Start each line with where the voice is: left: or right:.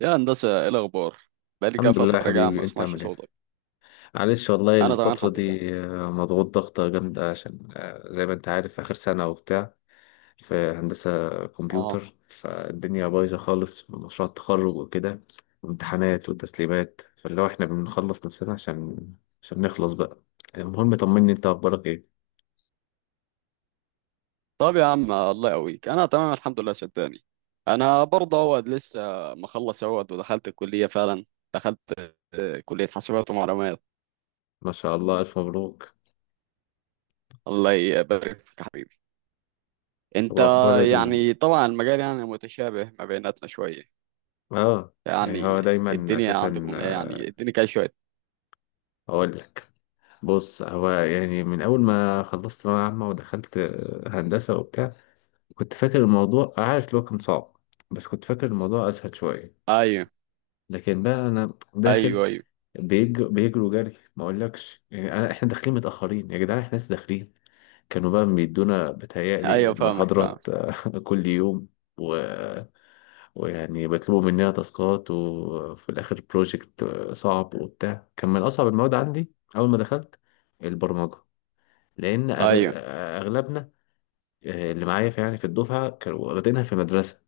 right: يا هندسة، ايه الأخبار؟ بقالي كده
left: الحمد لله يا
right: فترة جاية ما
left: حبيبي، انت
right: بسمعش
left: عامل ايه؟
right: صوتك.
left: معلش والله
right: أنا تمام
left: الفترة
right: الحمد
left: دي
right: لله.
left: مضغوط ضغطة جامدة عشان زي ما انت عارف اخر سنة وبتاع في هندسة
right: اه.
left: كمبيوتر. فالدنيا بايظة خالص، مشروع التخرج وكده وامتحانات وتسليمات، فاللي هو احنا بنخلص نفسنا عشان نخلص بقى. المهم، طمني انت اخبارك ايه؟
right: طب يا عم الله يقويك، أنا تمام الحمد لله صدقني. أنا برضه هو لسه مخلص اهوت ودخلت الكلية فعلا. دخلت كلية حاسبات ومعلومات.
left: ما شاء الله، الف مبروك.
right: الله يبارك فيك يا حبيبي. أنت.
left: واخبار
right: يعني طبعا المجال يعني متشابه ما بيناتنا شوية.
left: اه، يعني هو
right: يعني
left: دايما
right: الدنيا
left: اساسا،
right: عندكم ايه؟ يعني اديني كده شوية.
left: اقول لك، بص هو يعني من أول ما خلصت ثانوية عامة ودخلت هندسة وبتاع، كنت فاكر الموضوع، عارف اللي هو كان صعب بس كنت فاكر الموضوع أسهل شوية.
right: أيوه،
left: لكن بقى أنا داخل،
right: أيوه، أيوه،
left: بيجروا جري ما أقولكش، يعني أنا إحنا داخلين متأخرين يا جدعان، إحنا لسه داخلين. كانوا بقى بيدونا بتهيألي
right: أيوه فاهمك
left: المحاضرات
right: فاهمك.
left: كل يوم و... ويعني بيطلبوا مننا تاسكات وفي الآخر بروجكت صعب وبتاع. كان من أصعب المواد عندي أول ما دخلت، البرمجة. لان أغ-
right: أيوه
left: اغلبنا، اللي معايا في يعني في الدفعه، كانوا واخدينها في مدرسه.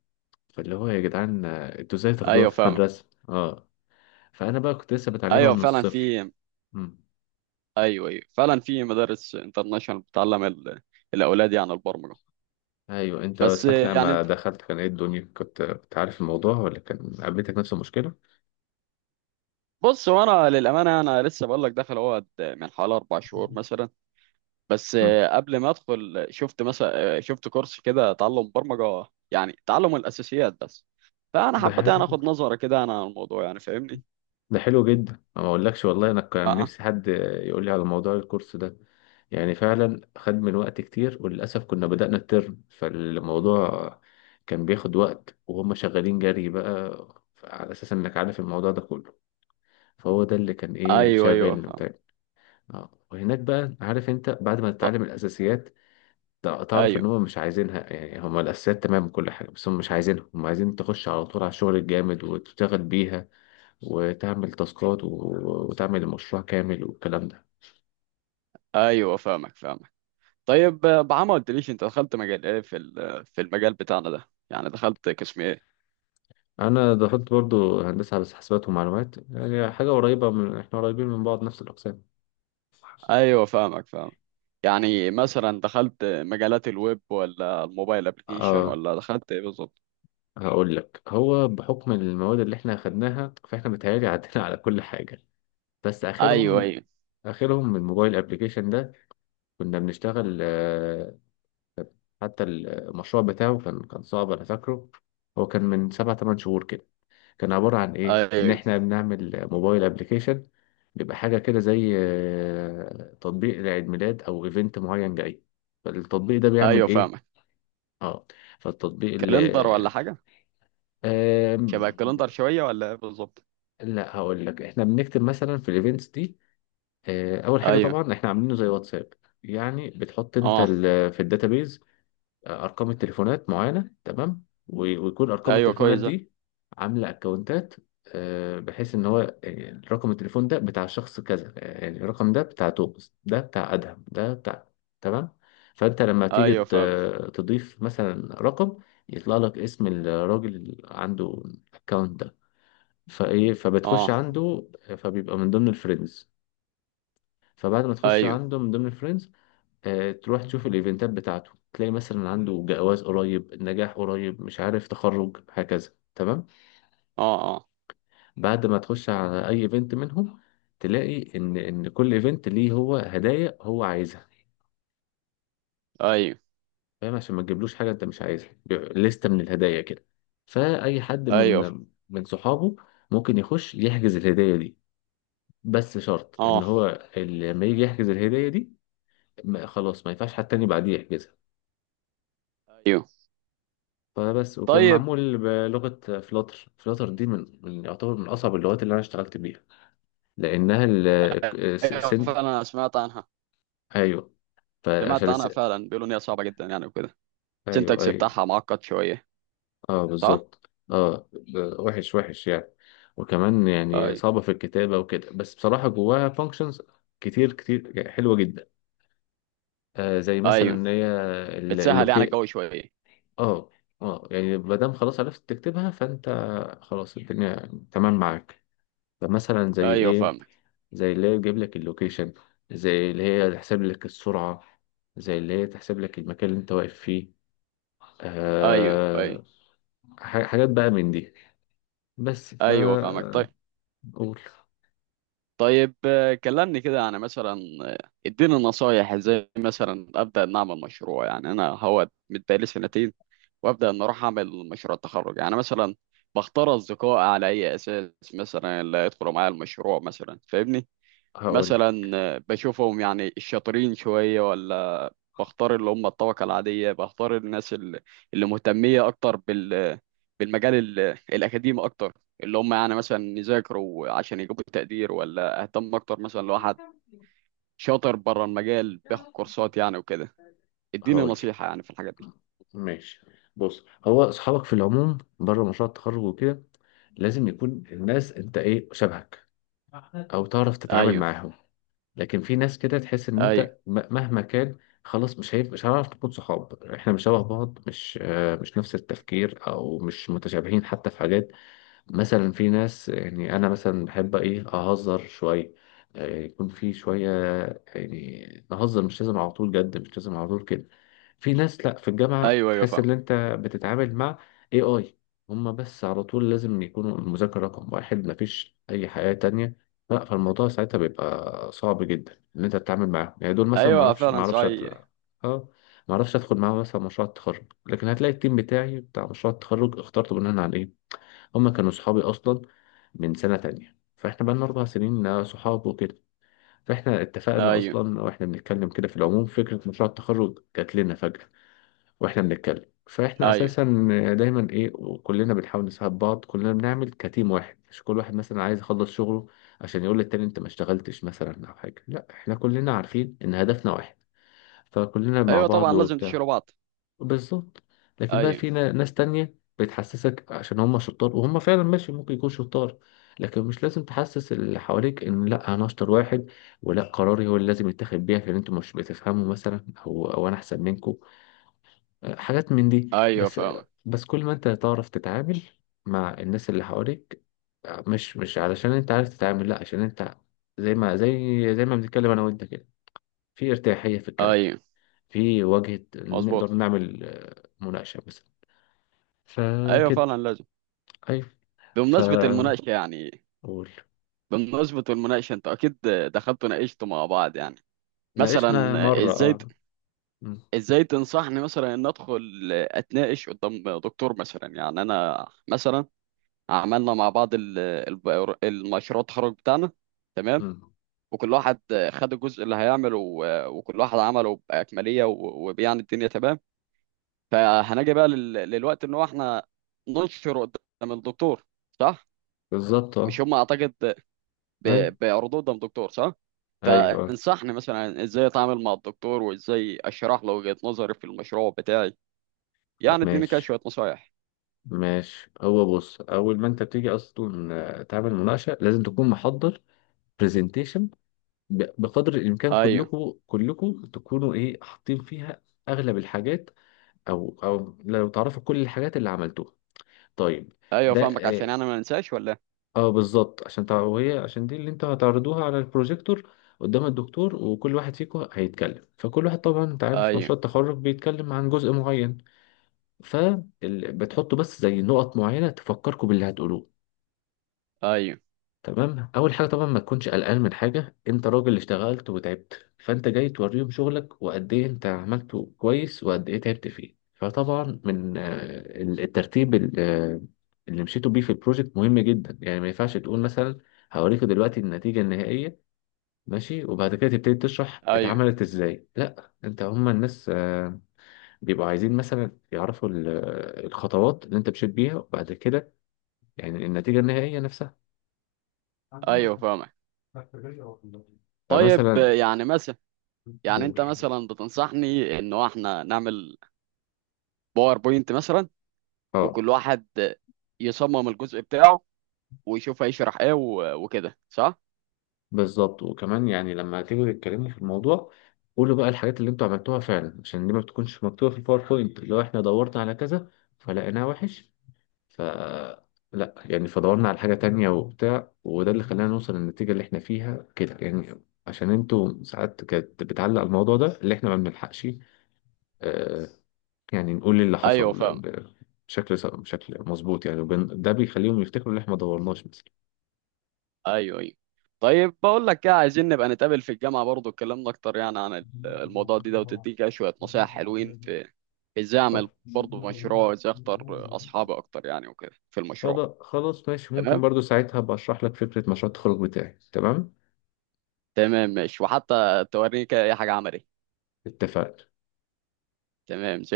left: فاللي هو يا جدعان انتوا ازاي تاخدوها
right: أيوه
left: في
right: فاهمك.
left: مدرسه؟ اه، فانا بقى كنت لسه بتعلمها
right: أيوه
left: من
right: فعلا
left: الصفر.
right: في.
left: مم.
right: ايوه ايوه فعلا في مدارس انترناشونال بتعلم الاولاد يعني البرمجه.
left: ايوه، انت
right: بس
left: ساعه
right: يعني
left: لما
right: انت.
left: دخلت كان ايه الدنيا، كنت عارف الموضوع، ولا كان قابلتك نفس المشكله؟
right: بص هو انا للامانه انا لسه بقول لك داخل اهوت من حوالي 4 شهور مثلا. بس
left: مم.
right: قبل ما ادخل شفت مثلا شفت كورس كده تعلم برمجه يعني تعلم الاساسيات بس. فانا
left: ده
right: حبيت انا
left: حلو،
right: اخد نظره كده انا عن الموضوع يعني فاهمني.
left: ده حلو جدا. أنا ما اقولكش والله، انا كان
right: اه.
left: نفسي حد يقول لي على موضوع الكورس ده. يعني فعلا خد من وقت كتير. وللاسف كنا بدأنا الترم فالموضوع كان بياخد وقت، وهم شغالين جري بقى على اساس انك عارف الموضوع ده كله. فهو ده اللي كان ايه
right: ايوه ايوه
left: شاغلني
right: فاهم.
left: وبتاع. اه، وهناك بقى، عارف انت، بعد ما
right: ط-
left: تتعلم الاساسيات، تعرف ان
right: ايوه
left: هم مش عايزينها. يعني هم الاساسيات تمام كل حاجه، بس هم مش عايزينها، هم عايزين تخش على طول على الشغل الجامد وتشتغل بيها وتعمل تاسكات وتعمل المشروع كامل والكلام ده.
right: ايوه فاهمك فاهمك. طيب بعمل ما قلتليش انت دخلت مجال ايه في المجال بتاعنا ده؟ يعني دخلت قسم ايه؟
left: انا دخلت برضو هندسه على حسابات ومعلومات، يعني حاجه قريبه، احنا قريبين من بعض، نفس الاقسام.
right: ايوه فاهمك فاهمك. يعني مثلا دخلت مجالات الويب ولا الموبايل ابلكيشن
left: اه،
right: ولا دخلت ايه بالظبط؟
left: هقول لك، هو بحكم المواد اللي احنا خدناها، فاحنا متهيألي عدينا على كل حاجه. بس
right: ايوه،
left: اخرهم
right: ايوه،
left: اخرهم من الموبايل ابلكيشن ده، كنا بنشتغل. حتى المشروع بتاعه كان صعب، انا فاكره. هو كان من 7 8 شهور كده. كان عبارة عن إيه؟ إن
right: ايوه،
left: إحنا بنعمل موبايل أبليكيشن بيبقى حاجة كده زي تطبيق لعيد ميلاد أو إيفنت معين جاي. فالتطبيق ده بيعمل
right: ايوه
left: إيه؟
right: فاهمك.
left: آه فالتطبيق اللي
right: كالندر ولا حاجه؟
left: آم،
right: شبه الكالندر شويه ولا ايه بالظبط؟
left: لا، هقول لك، إحنا بنكتب مثلا في الإيفنتس دي. أول حاجة
right: ايوه.
left: طبعا إحنا عاملينه زي واتساب، يعني بتحط أنت
right: اه.
left: في الداتابيز ارقام التليفونات معينه، تمام، ويكون ارقام
right: ايوه
left: التليفونات
right: كويس ده.
left: دي عامله اكونتات. بحيث ان هو رقم التليفون ده بتاع شخص كذا، يعني الرقم ده بتاع توماس، ده بتاع ادهم، ده بتاع، تمام. فانت لما تيجي
right: ايوه فاهمك.
left: تضيف مثلا رقم، يطلع لك اسم الراجل اللي عنده الاكونت ده. فبتخش
right: اه.
left: عنده، فبيبقى من ضمن الفريندز. فبعد ما تخش
right: ايوه.
left: عنده من ضمن الفريندز، تروح تشوف الايفنتات بتاعته، تلاقي مثلا عنده جواز قريب، نجاح قريب، مش عارف تخرج، هكذا، تمام.
right: اه. اه.
left: بعد ما تخش على اي ايفنت منهم، تلاقي ان كل ايفنت ليه هو هدايا هو عايزها.
right: ايوه
left: فاهم، عشان ما تجيبلوش حاجه انت مش عايزها، بيبقى لستة من الهدايا كده. فاي حد
right: ايوه.
left: من صحابه ممكن يخش يحجز الهدايا دي. بس شرط ان
right: اه.
left: هو لما يجي يحجز الهدايا دي، خلاص ما ينفعش حد تاني بعديه يحجزها.
right: ايوه.
left: فبس. وكان
right: طيب.
left: معمول بلغة فلاتر. فلاتر دي يعتبر من أصعب اللغات اللي أنا اشتغلت بيها، لأنها ال
right: ايوه
left: سن
right: فعلا سمعت عنها
left: أيوه. فعشان
right: سمعت عنها فعلا بيقولوا ان هي صعبه جدا يعني وكده.
left: أيوه،
right: السنتكس
left: أيوه.
right: بتاعها معقد شويه،
left: أه
right: صح؟
left: بالظبط، أه. وحش وحش يعني، وكمان يعني
right: ايوه
left: صعبة في الكتابة وكده، بس بصراحة جواها فانكشنز كتير كتير يعني، حلوة جدا. آه زي مثلا
right: ايوه
left: إن هي
right: بتسهل يعني
left: اللوكي،
right: الجو شويه.
left: أه. أه، يعني ما دام خلاص عرفت تكتبها، فأنت خلاص الدنيا تمام معاك. فمثلا زي
right: ايوه
left: ايه؟
right: فاهمك.
left: زي اللي هي تجيب لك اللوكيشن، زي اللي هي تحسب لك السرعة، زي اللي هي تحسب لك المكان اللي انت واقف فيه.
right: ايوه ايوه
left: أه، حاجات بقى من دي. بس
right: ايوه فاهمك. طيب.
left: قول.
right: طيب كلمني كده يعني مثلا. اديني نصايح ازاي مثلا ابدا ان اعمل مشروع، يعني انا هو متبقالي سنتين وابدا ان اروح اعمل مشروع التخرج يعني مثلا. بختار اصدقاء على اي اساس مثلا اللي يدخلوا معايا المشروع؟ مثلا فاهمني.
left: هقول
right: مثلا بشوفهم يعني الشاطرين شويه، ولا بختار اللي هم الطبقة العادية؟ بختار الناس اللي مهتمية أكتر بالمجال الأكاديمي أكتر، اللي هم يعني مثلا يذاكروا عشان يجيبوا تقدير؟ ولا أهتم أكتر مثلا لو واحد شاطر بره المجال بياخد كورسات يعني وكده؟ اديني
left: هقول
right: نصيحة يعني في الحاجات دي.
left: ماشي. بص، هو اصحابك في العموم بره مشروع التخرج وكده لازم يكون الناس انت ايه شبهك، او تعرف تتعامل
right: أيوه،
left: معاهم. لكن في ناس كده تحس ان انت
right: أيوه،
left: مهما كان، خلاص مش هنعرف نكون صحاب، احنا مش شبه بعض، مش نفس التفكير او مش متشابهين حتى في حاجات. مثلا في ناس، يعني انا مثلا بحب ايه اهزر شويه، يكون في شويه، يعني نهزر، مش لازم على طول جد، مش لازم على طول كده. في ناس لا في الجامعه
right: أيوه، أيوه
left: تحس ان
right: فاهم.
left: انت بتتعامل مع اي هما، بس على طول لازم يكونوا المذاكره رقم واحد، مفيش اي حياه تانية. لا، فالموضوع ساعتها بيبقى صعب جدا ان انت تتعامل معاهم، يعني دول مثلا
right: أيوه
left: معرفش
right: فعلا
left: معرفش
right: صحيح.
left: اه، معرفش ادخل معاهم مثلا مشروع التخرج. لكن هتلاقي التيم بتاعي بتاع مشروع التخرج اخترته بناء على ايه، هما كانوا صحابي اصلا من سنه تانية، فاحنا بقالنا 4 سنين صحاب وكده. فاحنا اتفقنا
right: أيوه
left: اصلا واحنا بنتكلم كده في العموم، فكره مشروع التخرج جات لنا فجاه واحنا بنتكلم. فاحنا
right: أيوه.
left: اساسا دايما ايه، كلنا بنحاول نساعد بعض، كلنا بنعمل كتيم واحد، مش كل واحد مثلا عايز يخلص شغله عشان يقول للتاني انت ما اشتغلتش مثلا او حاجه. لا، احنا كلنا عارفين ان هدفنا واحد، فكلنا مع
right: أيوه
left: بعض
right: طبعا لازم
left: وبتاع.
right: تشيلوا بعض.
left: بالظبط. لكن بقى
right: أيوه
left: في ناس تانية بتحسسك عشان هم شطار، وهم فعلا ماشي ممكن يكون شطار. لكن مش لازم تحسس اللي حواليك ان لا انا اشطر واحد، ولا قراري هو اللي لازم يتاخد بيه، عشان انتوا مش بتفهموا مثلا، او انا احسن منكم. حاجات من دي
right: أيوه
left: بس.
right: فاهم.
left: بس كل ما انت تعرف تتعامل مع الناس اللي حواليك، مش علشان انت عارف تتعامل، لا عشان انت، زي ما بنتكلم انا وانت كده، في ارتياحية في الكلام،
right: أيوه
left: في وجهة، نقدر
right: مظبوط.
left: نعمل مناقشة مثلا.
right: أيوه
left: فكده.
right: فعلا لازم.
left: أيوة،
right: بمناسبة
left: فقول.
right: المناقشة يعني. بمناسبة المناقشة انت اكيد دخلت وناقشت مع بعض يعني. مثلا
left: ناقشنا مرة،
right: ازاي
left: اه. م-
right: ازاي تنصحني مثلا ان ادخل اتناقش قدام دكتور؟ مثلا يعني انا مثلا عملنا مع بعض المشروع التخرج بتاعنا، تمام،
left: م.
right: وكل واحد خد الجزء اللي هيعمله و- وكل واحد عمله بأكملية و- وبيعني الدنيا تمام. فهنجي بقى للوقت ان هو احنا ننشر قدام الدكتور، صح؟
left: بالظبط،
right: مش
left: اه.
right: هم اعتقد
left: أيوة،
right: بردود الدكتور، صح؟
left: أيوة،
right: فانصحني مثلا ازاي اتعامل مع الدكتور وازاي اشرح له وجهة نظري في المشروع بتاعي. يعني
left: طب
right: اديني كده
left: ماشي،
right: شوية نصايح.
left: ماشي هو بص، أول ما أنت بتيجي أصلا، تعمل مناقشة، لازم تكون محضر برزنتيشن بقدر الإمكان.
right: ايوه
left: كلكم تكونوا إيه حاطين فيها أغلب الحاجات، أو لو تعرفوا كل الحاجات اللي عملتوها. طيب.
right: ايوه
left: ده
right: فاهمك، عشان انا ما انساش ولا.
left: اه بالظبط، عشان وهي عشان دي اللي انتوا هتعرضوها على البروجيكتور قدام الدكتور، وكل واحد فيكم هيتكلم. فكل واحد طبعا انت عارف
right: ايوه،
left: مشروع التخرج بيتكلم عن جزء معين، فبتحطوا بس زي نقط معينة تفكركم باللي هتقولوه.
right: ايوه،
left: تمام. اول حاجه طبعا ما تكونش قلقان من حاجه، انت راجل اشتغلت وتعبت، فانت جاي توريهم شغلك وقد ايه انت عملته كويس وقد ايه تعبت فيه. فطبعا من الترتيب اللي مشيتوا بيه في البروجكت مهم جدا. يعني ما ينفعش تقول مثلا هوريكوا دلوقتي النتيجه النهائيه، ماشي، وبعد كده تبتدي تشرح
right: ايوه،
left: اتعملت ازاي. لا، انت، هما الناس بيبقوا عايزين مثلا يعرفوا الخطوات اللي انت مشيت بيها، وبعد كده يعني النتيجه النهائيه نفسها.
right: ايوه فاهمك. طيب
left: فمثلا
right: يعني مثلا. يعني انت
left: قول،
right: مثلا بتنصحني انه احنا نعمل باوربوينت مثلا،
left: اه
right: وكل واحد يصمم الجزء بتاعه ويشوف هيشرح ايه وكده، صح؟
left: بالظبط. وكمان يعني لما تيجوا تتكلموا في الموضوع، قولوا بقى الحاجات اللي انتوا عملتوها فعلا، عشان دي ما بتكونش مكتوبة في الباوربوينت. لو احنا دورنا على كذا فلقيناه وحش، ف لا يعني، فدورنا على حاجة تانية وبتاع، وده اللي خلانا نوصل للنتيجة اللي احنا فيها كده. يعني عشان انتوا ساعات كانت بتعلق الموضوع، ده اللي احنا ما بنلحقش آه يعني نقول إيه اللي
right: ايوه
left: حصل
right: فاهم.
left: بشكل مظبوط يعني، ده بيخليهم يفتكروا اللي احنا ما دورناش مثلا.
right: ايوه ايوه. طيب بقول لك ايه، عايزين نبقى نتقابل في الجامعه برضو، اتكلمنا اكتر يعني عن الموضوع ده وتديك كده شويه نصايح حلوين في ازاي اعمل برضو مشروع وازاي اختار اصحابي اكتر يعني، وكده في المشروع.
left: خلاص خلاص، ماشي. ممكن
right: تمام.
left: برضو ساعتها بشرح لك فكرة مشروع التخرج بتاعي. تمام،
right: تمام ماشي وحتى توريني كده اي حاجه عملي.
left: اتفقنا.
right: تمام.